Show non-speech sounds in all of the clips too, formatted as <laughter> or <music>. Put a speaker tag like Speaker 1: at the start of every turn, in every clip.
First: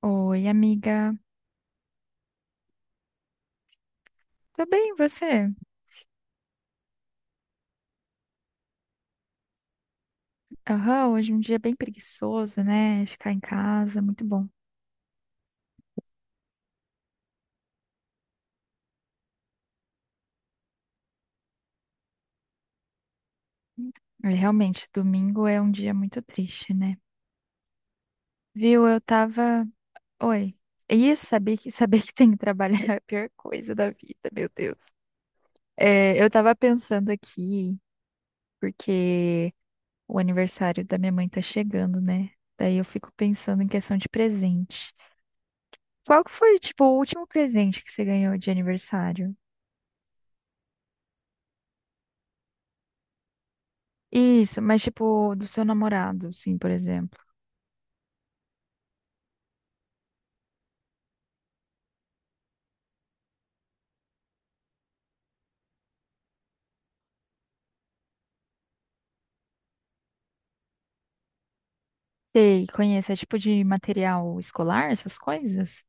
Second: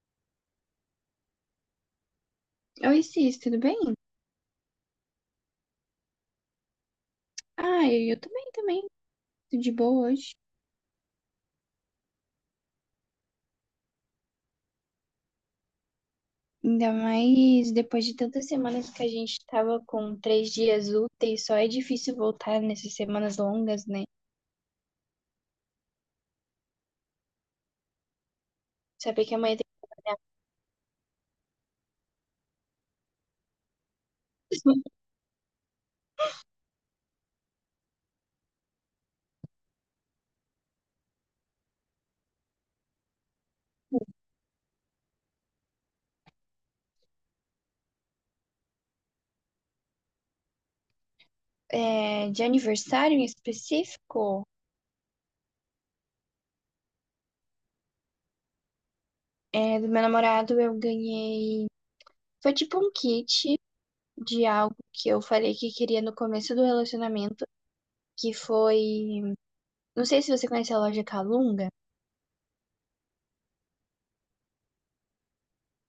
Speaker 1: Oi, amiga.
Speaker 2: Oi, Cis, tudo bem?
Speaker 1: Tô bem, e você?
Speaker 2: Ah, eu tô também. Tudo de boa hoje.
Speaker 1: Aham, hoje é um dia bem preguiçoso, né? Ficar em casa, muito bom.
Speaker 2: Ainda mais depois de tantas semanas que a gente tava com três dias úteis, só é difícil voltar nessas semanas longas, né?
Speaker 1: É, realmente, domingo é um dia muito triste, né? Viu, eu
Speaker 2: Saber que amanhã
Speaker 1: tava.
Speaker 2: tem
Speaker 1: Oi. E <laughs> saber que tem que trabalhar é a pior coisa da vida, meu Deus.
Speaker 2: <laughs>
Speaker 1: É, eu tava pensando aqui, porque o aniversário da minha mãe tá chegando, né? Daí eu fico pensando em questão de presente. Qual que foi, tipo, o último presente que você ganhou de aniversário?
Speaker 2: é, de aniversário em específico
Speaker 1: Isso, mas tipo, do seu namorado, sim, por exemplo.
Speaker 2: é, do meu namorado, eu ganhei. Foi tipo um kit de algo que eu falei que queria no começo do relacionamento, que foi. Não sei se você conhece a loja Calunga.
Speaker 1: Sei, conhece, é tipo de material escolar, essas coisas?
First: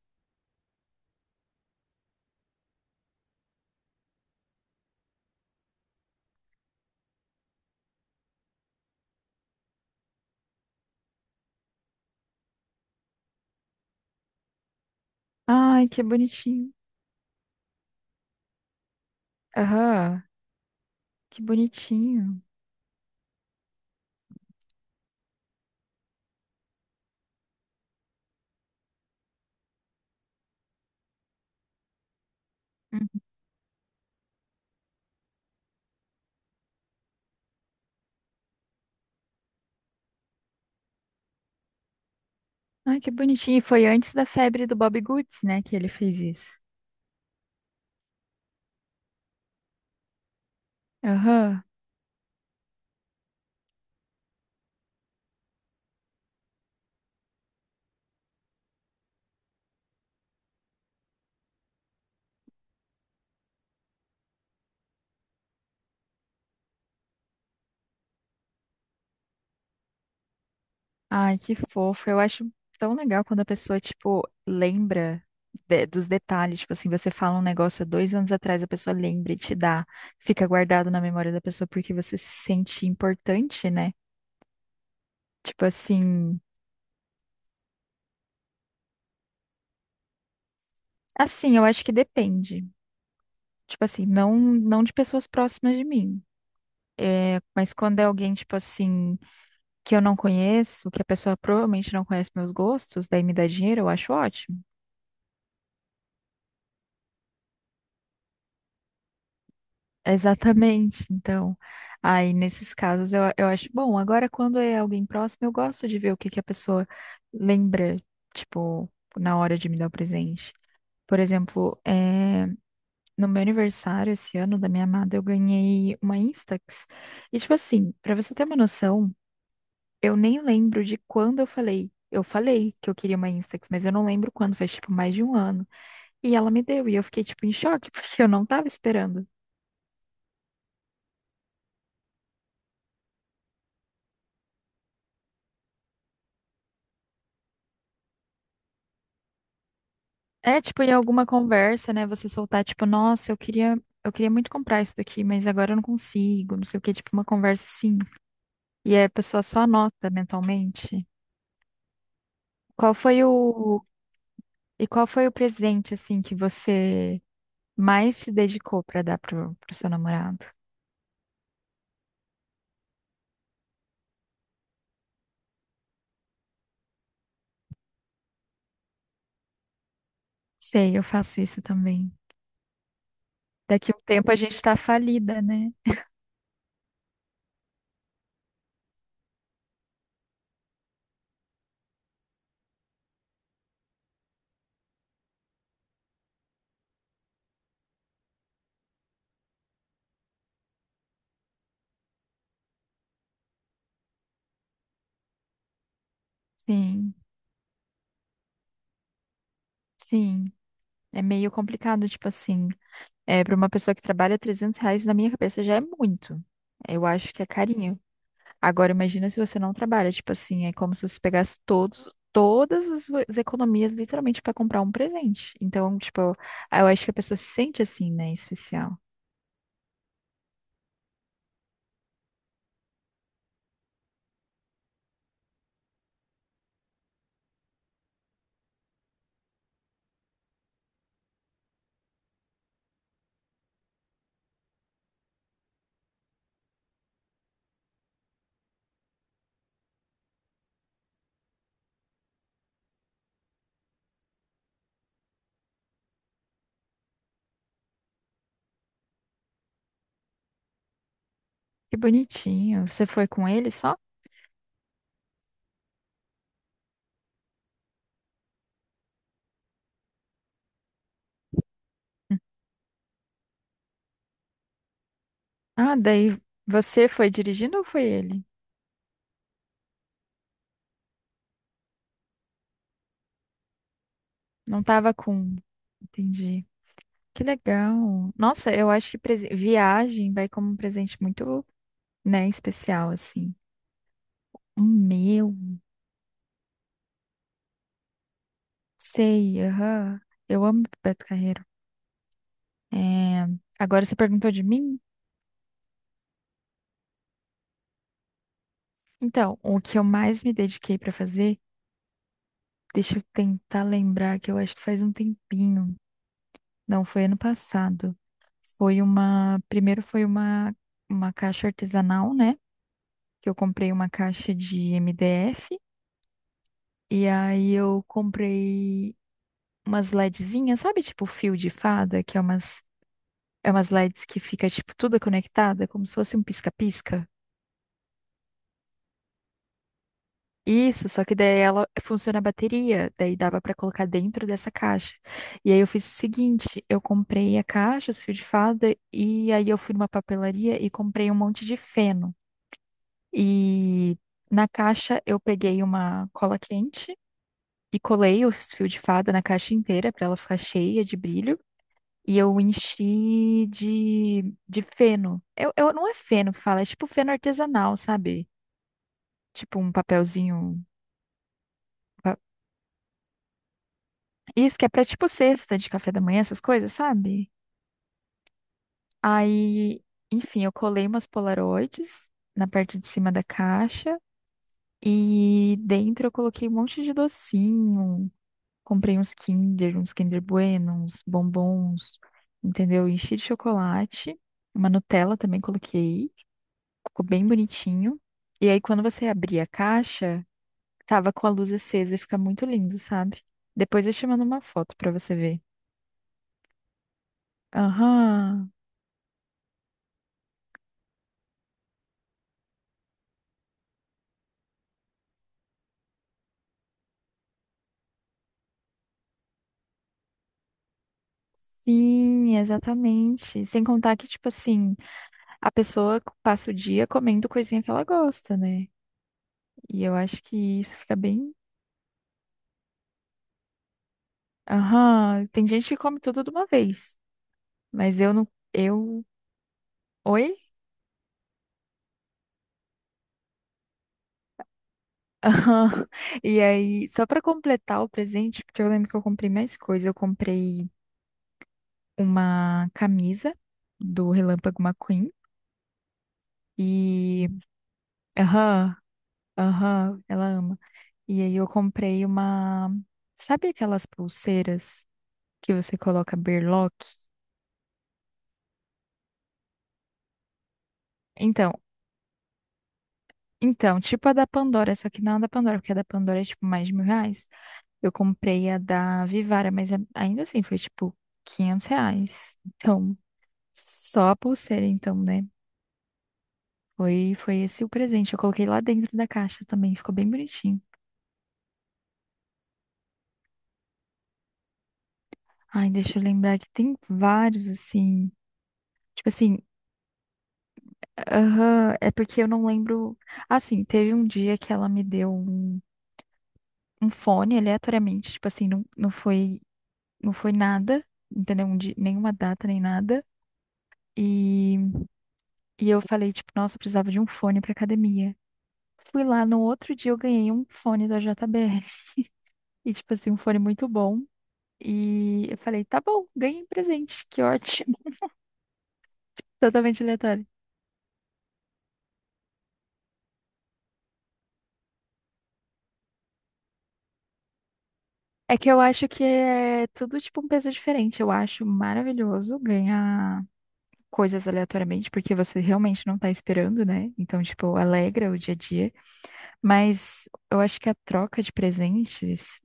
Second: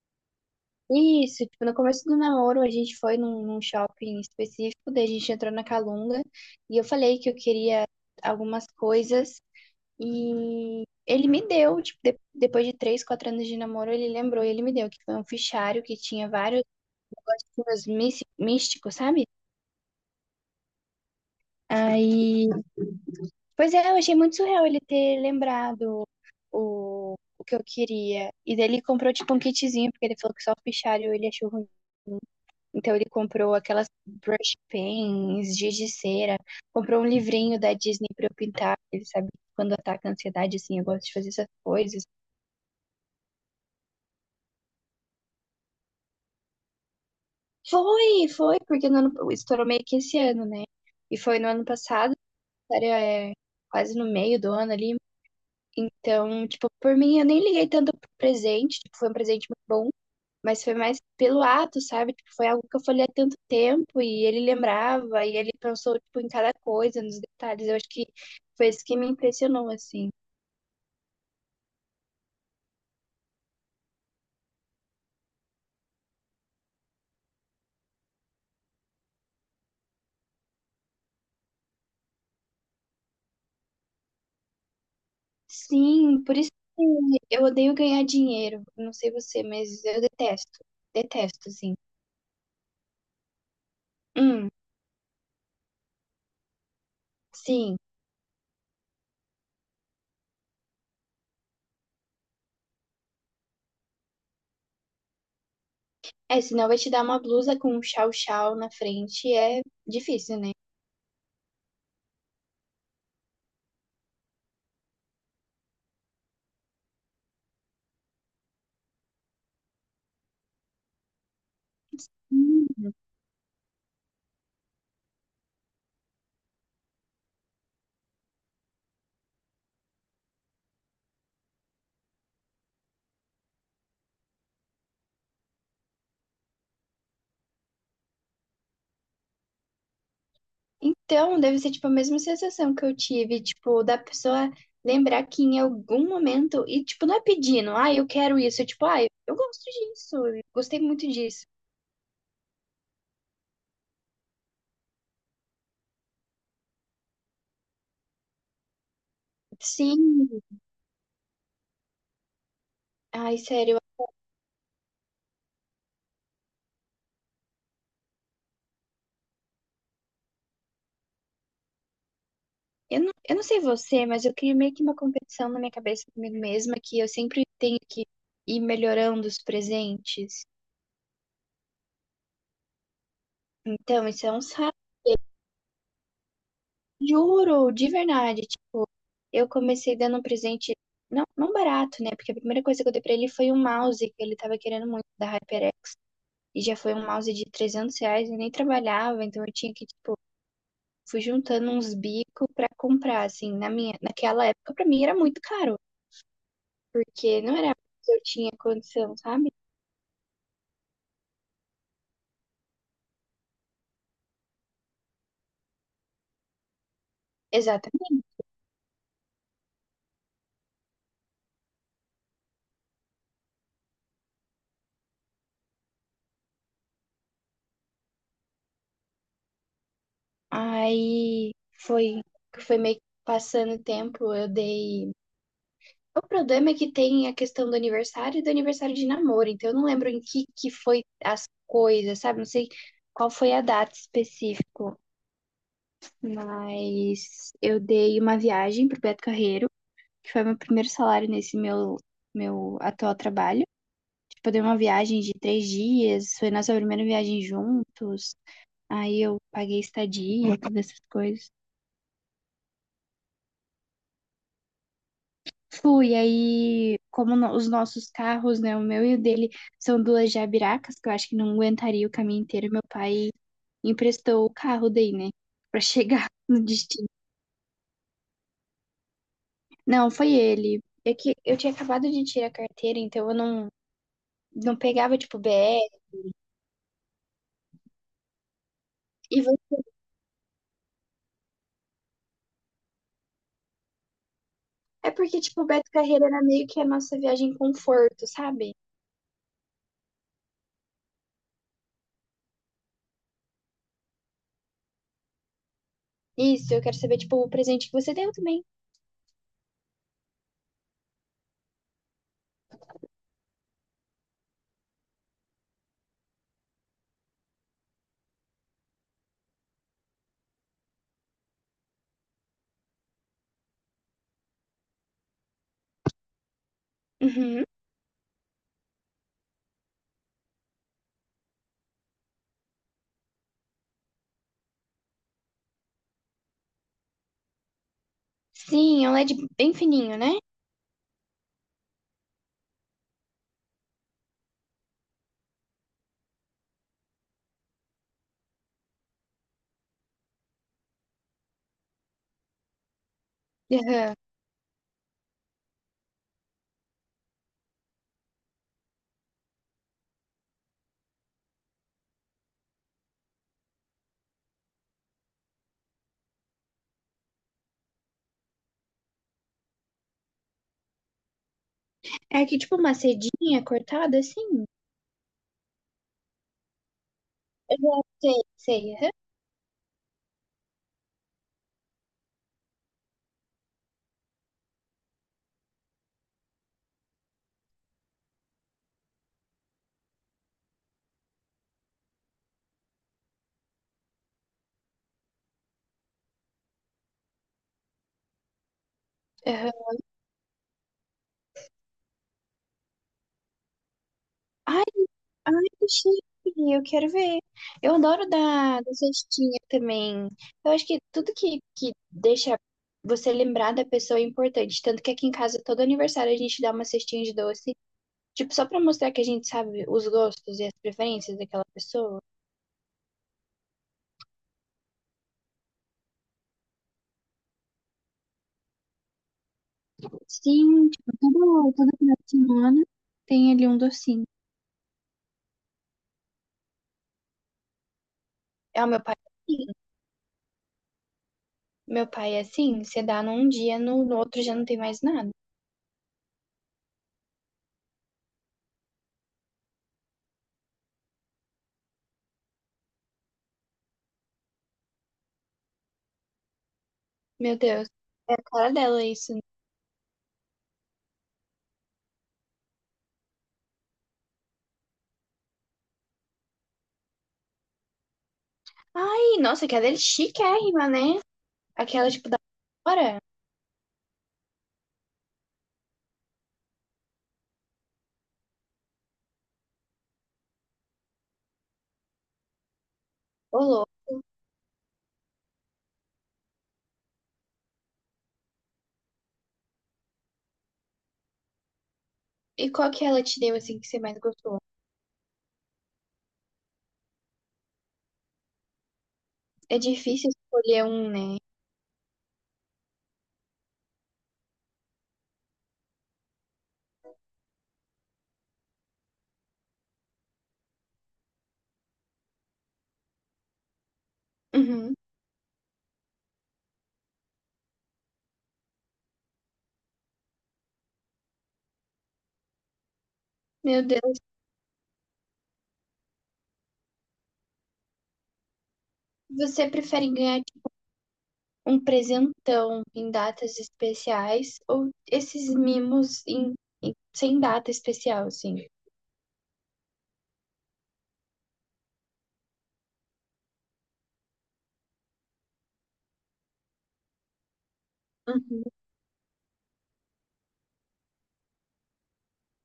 Speaker 2: Isso, tipo, no começo do namoro a gente foi num shopping específico, daí a gente entrou na Calunga e eu falei que eu queria algumas coisas e ele me deu, tipo, depois de três, quatro anos de namoro, ele lembrou e ele me deu, que foi um fichário
Speaker 1: Ai,
Speaker 2: que
Speaker 1: que
Speaker 2: tinha vários
Speaker 1: bonitinho.
Speaker 2: negocinhos místicos, sabe?
Speaker 1: Aham, que bonitinho.
Speaker 2: Aí, pois é, eu achei muito surreal ele ter lembrado o que eu queria. E daí ele comprou, tipo, um kitzinho, porque ele falou que só o fichário ele achou ruim. Então ele
Speaker 1: Uhum.
Speaker 2: comprou aquelas brush pens, giz de cera, comprou um livrinho da Disney pra eu pintar. Ele sabe que quando ataca a ansiedade, assim, eu gosto de fazer essas coisas.
Speaker 1: Ai, que bonitinho. E foi antes da febre do Bob Goods, né, que ele fez isso.
Speaker 2: Foi, foi, porque no ano, estourou meio que esse ano, né? E foi no
Speaker 1: Aham.
Speaker 2: ano passado, era, é, quase no meio do ano ali. Então, tipo, por mim, eu nem liguei tanto pro presente. Tipo, foi um presente muito bom, mas foi mais pelo ato, sabe? Tipo, foi algo que eu falei há tanto tempo e ele lembrava e ele pensou, tipo, em cada coisa, nos detalhes. Eu acho que foi isso que me impressionou, assim.
Speaker 1: Ai, que fofo. Eu acho tão legal quando a pessoa, tipo, lembra dos detalhes. Tipo assim, você fala um negócio há 2 anos atrás, a pessoa lembra e te dá. Fica guardado na memória da pessoa porque você se sente importante, né? Tipo
Speaker 2: Sim, por
Speaker 1: assim,
Speaker 2: isso que eu odeio ganhar dinheiro. Não sei você, mas eu detesto. Detesto,
Speaker 1: eu
Speaker 2: assim.
Speaker 1: acho que depende. Tipo assim, não
Speaker 2: Hum,
Speaker 1: não de pessoas próximas de mim. É, mas
Speaker 2: sim.
Speaker 1: quando é alguém, tipo assim, que eu não conheço, que a pessoa provavelmente não conhece meus gostos, daí me dá dinheiro, eu acho ótimo.
Speaker 2: É, senão vai te dar uma blusa com um chau-chau na frente. É
Speaker 1: <laughs>
Speaker 2: difícil, né?
Speaker 1: Exatamente. Então, aí nesses casos eu acho bom. Agora, quando é alguém próximo, eu gosto de ver o que que a pessoa lembra, tipo, na hora de me dar o presente. Por exemplo, é, no meu aniversário esse ano da minha amada, eu ganhei uma Instax. E tipo assim, pra você ter uma noção, eu nem lembro de quando eu falei. Eu falei que eu queria uma Instax, mas eu não lembro quando, faz tipo mais de um ano. E ela me deu, e eu fiquei tipo em choque, <laughs> porque eu não tava esperando.
Speaker 2: Então, deve ser, tipo, a mesma sensação que eu tive, tipo, da pessoa lembrar que em algum momento, e, tipo, não é pedindo, ah, eu quero isso, é tipo, ah, eu gosto disso, eu
Speaker 1: É
Speaker 2: gostei
Speaker 1: tipo em
Speaker 2: muito
Speaker 1: alguma
Speaker 2: disso.
Speaker 1: conversa, né, você soltar tipo, nossa, eu queria muito comprar isso daqui, mas agora eu não consigo, não sei o quê, tipo uma conversa assim. E aí a pessoa só anota
Speaker 2: Sim,
Speaker 1: mentalmente. Qual foi
Speaker 2: ai, sério,
Speaker 1: o e qual foi o presente assim que você mais se dedicou para dar pro seu namorado.
Speaker 2: eu não sei você, mas eu criei meio que uma competição na minha cabeça comigo mesma, que eu sempre tenho que ir melhorando os presentes.
Speaker 1: Sei, eu faço isso também. Daqui a um
Speaker 2: Então, isso
Speaker 1: tempo
Speaker 2: é
Speaker 1: a
Speaker 2: um
Speaker 1: gente tá
Speaker 2: saco,
Speaker 1: falida, né?
Speaker 2: juro, de verdade. Eu comecei dando um presente, não, não barato, né? Porque a primeira coisa que eu dei pra ele foi um mouse que ele tava querendo muito da HyperX. E já foi um mouse de 300 reais, eu nem trabalhava, então eu tinha que, tipo, fui juntando uns bicos pra comprar, assim, na minha, naquela época pra mim era muito caro,
Speaker 1: Sim,
Speaker 2: porque não era que eu tinha condição, sabe?
Speaker 1: sim. É meio complicado, tipo assim. É, para uma pessoa que trabalha R$ 300, na minha cabeça já é muito. Eu acho que é carinho.
Speaker 2: Exatamente.
Speaker 1: Agora, imagina se você não trabalha, tipo assim, é como se você pegasse todas as economias, literalmente, para comprar um presente. Então, tipo, eu acho que a pessoa se sente assim, né? Especial.
Speaker 2: Aí foi, foi meio que passando o tempo, eu dei. O problema é que tem a questão do aniversário e do aniversário de namoro, então eu não lembro em que foi as coisas, sabe? Não sei qual foi a data específica, mas eu dei uma viagem pro Beto Carreiro, que foi meu primeiro salário nesse meu atual trabalho. Tipo, eu dei uma viagem de três dias, foi nossa primeira viagem juntos, aí eu paguei estadia, todas essas coisas.
Speaker 1: Que bonitinho. Você foi com ele só?
Speaker 2: Fui, aí, como os nossos carros, né, o meu e o dele, são duas jabiracas, que eu acho que não aguentaria o caminho inteiro, meu pai emprestou o carro daí, né, pra
Speaker 1: Ah,
Speaker 2: chegar
Speaker 1: daí
Speaker 2: <laughs> no
Speaker 1: você
Speaker 2: destino.
Speaker 1: foi dirigindo ou foi ele?
Speaker 2: Não, foi ele. É que eu tinha acabado de tirar a carteira, então eu não
Speaker 1: Não tava
Speaker 2: pegava, tipo,
Speaker 1: com.
Speaker 2: BR.
Speaker 1: Entendi. Que legal. Nossa, eu acho que
Speaker 2: E vo-
Speaker 1: viagem vai como um presente muito, né, especial, assim. O
Speaker 2: É porque,
Speaker 1: meu.
Speaker 2: tipo, o Beto Carreira era meio que a nossa viagem conforto, sabe?
Speaker 1: Sei, aham. Eu amo Beto Carreiro. É. Agora você perguntou de mim?
Speaker 2: Isso, eu quero saber, tipo, o presente que você deu também.
Speaker 1: Então, o que eu mais me dediquei pra fazer, deixa eu tentar lembrar, que eu acho que faz um tempinho. Não, foi ano passado. Foi uma. Primeiro foi uma caixa artesanal, né? Que eu comprei uma caixa de MDF e
Speaker 2: Uhum.
Speaker 1: aí eu comprei umas LEDzinhas, sabe, tipo fio de fada, que é umas LEDs que fica tipo tudo conectada, como se fosse um pisca-pisca.
Speaker 2: Sim, é um LED bem fininho, né?
Speaker 1: Isso, só que daí ela funciona a bateria, daí dava pra colocar dentro dessa caixa. E aí eu fiz o seguinte, eu comprei a caixa, os fios de fada, e aí eu fui numa papelaria e comprei um monte de feno.
Speaker 2: Aham.
Speaker 1: E na caixa eu peguei uma cola quente e colei os fios de fada na caixa inteira para ela ficar cheia de brilho. E eu enchi de feno. Não é feno que fala, é tipo feno artesanal, sabe? Tipo um papelzinho. pa-
Speaker 2: É aqui tipo uma cedinha cortada assim.
Speaker 1: Isso que é pra tipo cesta de café da manhã, essas coisas, sabe?
Speaker 2: Aham, sei, sei. Aham.
Speaker 1: Aí, enfim, eu colei umas polaroides na parte de cima da caixa. E dentro eu coloquei um monte de docinho. Comprei uns Kinder Bueno, uns bombons, entendeu? Enchi de chocolate, uma Nutella também coloquei, ficou bem bonitinho. E aí, quando você abria a
Speaker 2: Aham.
Speaker 1: caixa, tava com a luz acesa e fica muito lindo, sabe? Depois eu te mando uma
Speaker 2: Ai,
Speaker 1: foto pra você ver.
Speaker 2: ai, que chique, eu quero ver. Eu adoro
Speaker 1: Aham.
Speaker 2: da cestinha também. Eu acho que tudo que deixa você lembrar da pessoa é importante. Tanto que aqui em casa, todo aniversário, a gente dá uma cestinha de doce. Tipo, só pra mostrar que a gente sabe os gostos e as preferências daquela pessoa.
Speaker 1: Sim, exatamente. Sem contar que, tipo assim, a pessoa passa o dia comendo coisinha que ela gosta, né? E eu acho que
Speaker 2: Sim,
Speaker 1: isso
Speaker 2: tipo,
Speaker 1: fica bem.
Speaker 2: toda final de semana tem ali um docinho.
Speaker 1: Aham. Tem gente que come tudo de uma vez. Mas eu não.
Speaker 2: É, o meu pai
Speaker 1: Eu.
Speaker 2: é assim.
Speaker 1: Oi?
Speaker 2: Meu pai é assim, você dá num dia, no outro já não tem mais nada.
Speaker 1: <laughs> Aham. E aí, só pra completar o presente, porque eu lembro que eu comprei mais coisas. Eu comprei uma camisa do Relâmpago McQueen. E.
Speaker 2: Meu Deus, é a cara
Speaker 1: Aham,
Speaker 2: dela isso.
Speaker 1: aham, ela ama. E aí, eu comprei uma. Sabe aquelas pulseiras que você coloca berlock?
Speaker 2: Ai, nossa, aquela é chiquérrima, né?
Speaker 1: Então,
Speaker 2: Aquela, tipo, da hora.
Speaker 1: Então, tipo a da Pandora, só que não a da Pandora, porque a da Pandora é tipo mais de R$ 1.000. Eu comprei a da Vivara, mas ainda assim foi tipo R$ 500. Então,
Speaker 2: Ô, louco.
Speaker 1: só a pulseira, então, né? Foi esse o presente. Eu coloquei lá dentro da caixa também, ficou bem bonitinho.
Speaker 2: E qual que ela te deu, assim, que você mais gostou?
Speaker 1: Ai, deixa eu lembrar que tem vários, assim. Tipo assim,
Speaker 2: É difícil escolher um, né?
Speaker 1: aham, é porque eu não lembro. Assim, teve um dia que ela me deu um fone aleatoriamente, tipo assim, não, não foi nada, entendeu? Nenhuma data, nem nada. E,
Speaker 2: Uhum.
Speaker 1: e eu falei, tipo, nossa, eu precisava de um fone pra academia. Fui lá no outro dia, eu ganhei um fone da JBL. <laughs> E, tipo assim, um fone
Speaker 2: Meu
Speaker 1: muito
Speaker 2: Deus,
Speaker 1: bom. E eu falei, tá bom, ganhei um presente, que ótimo. <laughs>
Speaker 2: você
Speaker 1: Totalmente
Speaker 2: prefere ganhar,
Speaker 1: aleatório.
Speaker 2: tipo, um presentão em datas especiais ou esses mimos em, sem data especial,
Speaker 1: É
Speaker 2: assim?
Speaker 1: que eu acho que é tudo, tipo, um peso diferente. Eu acho maravilhoso ganhar coisas aleatoriamente, porque você realmente não tá esperando, né? Então, tipo, alegra o dia a
Speaker 2: Uhum.
Speaker 1: dia. Mas eu acho que a troca de presentes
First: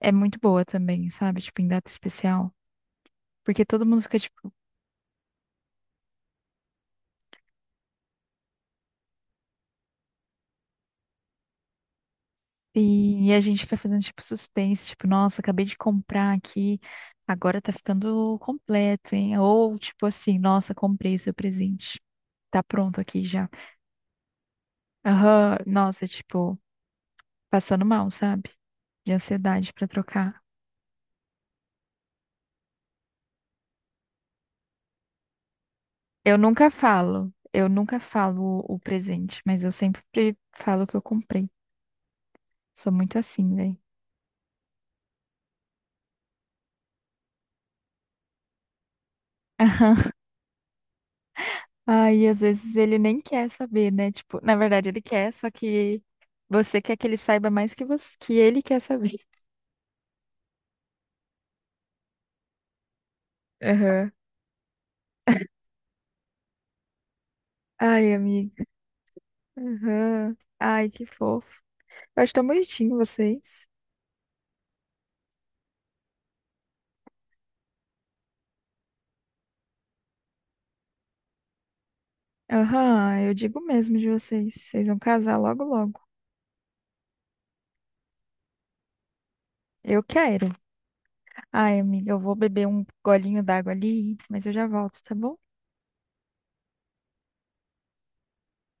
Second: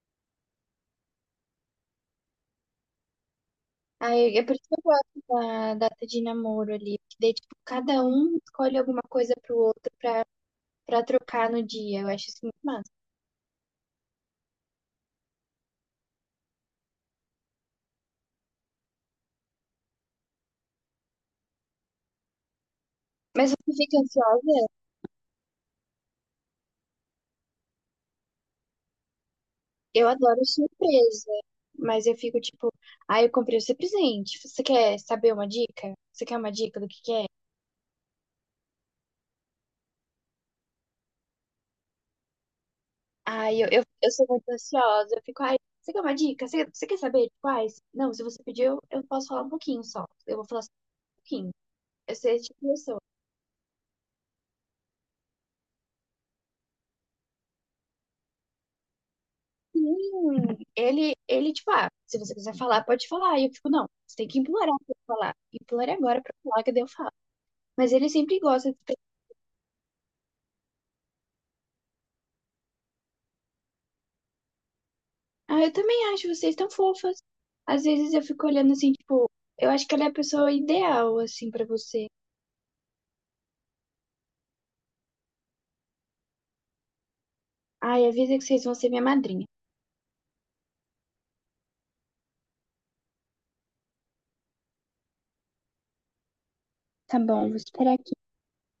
Speaker 1: é muito boa também, sabe? Tipo, em data especial. Porque todo mundo fica,
Speaker 2: Aí, é
Speaker 1: tipo,
Speaker 2: por isso que eu gosto da data de namoro ali, porque daí, tipo, cada um escolhe alguma coisa pro outro pra, pra trocar no dia. Eu acho isso muito massa.
Speaker 1: e a gente fica fazendo, tipo, suspense, tipo, nossa, acabei de comprar aqui, agora tá ficando completo, hein? Ou, tipo assim, nossa, comprei o seu presente, tá pronto aqui já.
Speaker 2: Mas você fica ansiosa?
Speaker 1: Aham, nossa, tipo, passando mal, sabe? De ansiedade pra
Speaker 2: Eu
Speaker 1: trocar.
Speaker 2: adoro surpresa, mas eu fico tipo, ah, eu comprei o seu presente. Você quer saber uma dica? Você quer uma dica do que é?
Speaker 1: Eu nunca falo o presente, mas eu sempre falo o que eu comprei. Sou muito
Speaker 2: Ah,
Speaker 1: assim,
Speaker 2: eu,
Speaker 1: velho.
Speaker 2: eu, eu sou muito ansiosa, eu fico, ai, você quer uma dica? Você quer saber de quais? Não, se você pediu, eu posso falar um pouquinho só.
Speaker 1: <laughs>
Speaker 2: Eu vou falar só um pouquinho. Eu
Speaker 1: Ai,
Speaker 2: sei
Speaker 1: às
Speaker 2: esse tipo de
Speaker 1: vezes ele
Speaker 2: pessoa.
Speaker 1: nem quer saber, né? Tipo, na verdade ele quer, só que você quer que ele saiba mais que você, que ele quer saber.
Speaker 2: Sim, ele, tipo, ah, se você quiser falar, pode falar. E eu fico, não,
Speaker 1: Aham.
Speaker 2: você tem que implorar pra eu falar. Implore agora pra eu falar, que daí eu falo. Mas ele
Speaker 1: Ai,
Speaker 2: sempre
Speaker 1: amiga.
Speaker 2: gosta de.
Speaker 1: Aham. Ai, que fofo. Eu acho tão bonitinho vocês.
Speaker 2: Ah, eu também acho vocês tão fofas. Às vezes eu fico olhando assim, tipo, eu acho que ela é a pessoa ideal, assim, pra você.
Speaker 1: Aham, eu digo mesmo de vocês. Vocês vão casar logo, logo.
Speaker 2: Ai, avisa que vocês vão ser minha madrinha.
Speaker 1: Eu quero. Ai, amiga, eu vou beber um golinho d'água ali, mas eu já volto, tá bom?
Speaker 2: Tá bom, vou esperar aqui.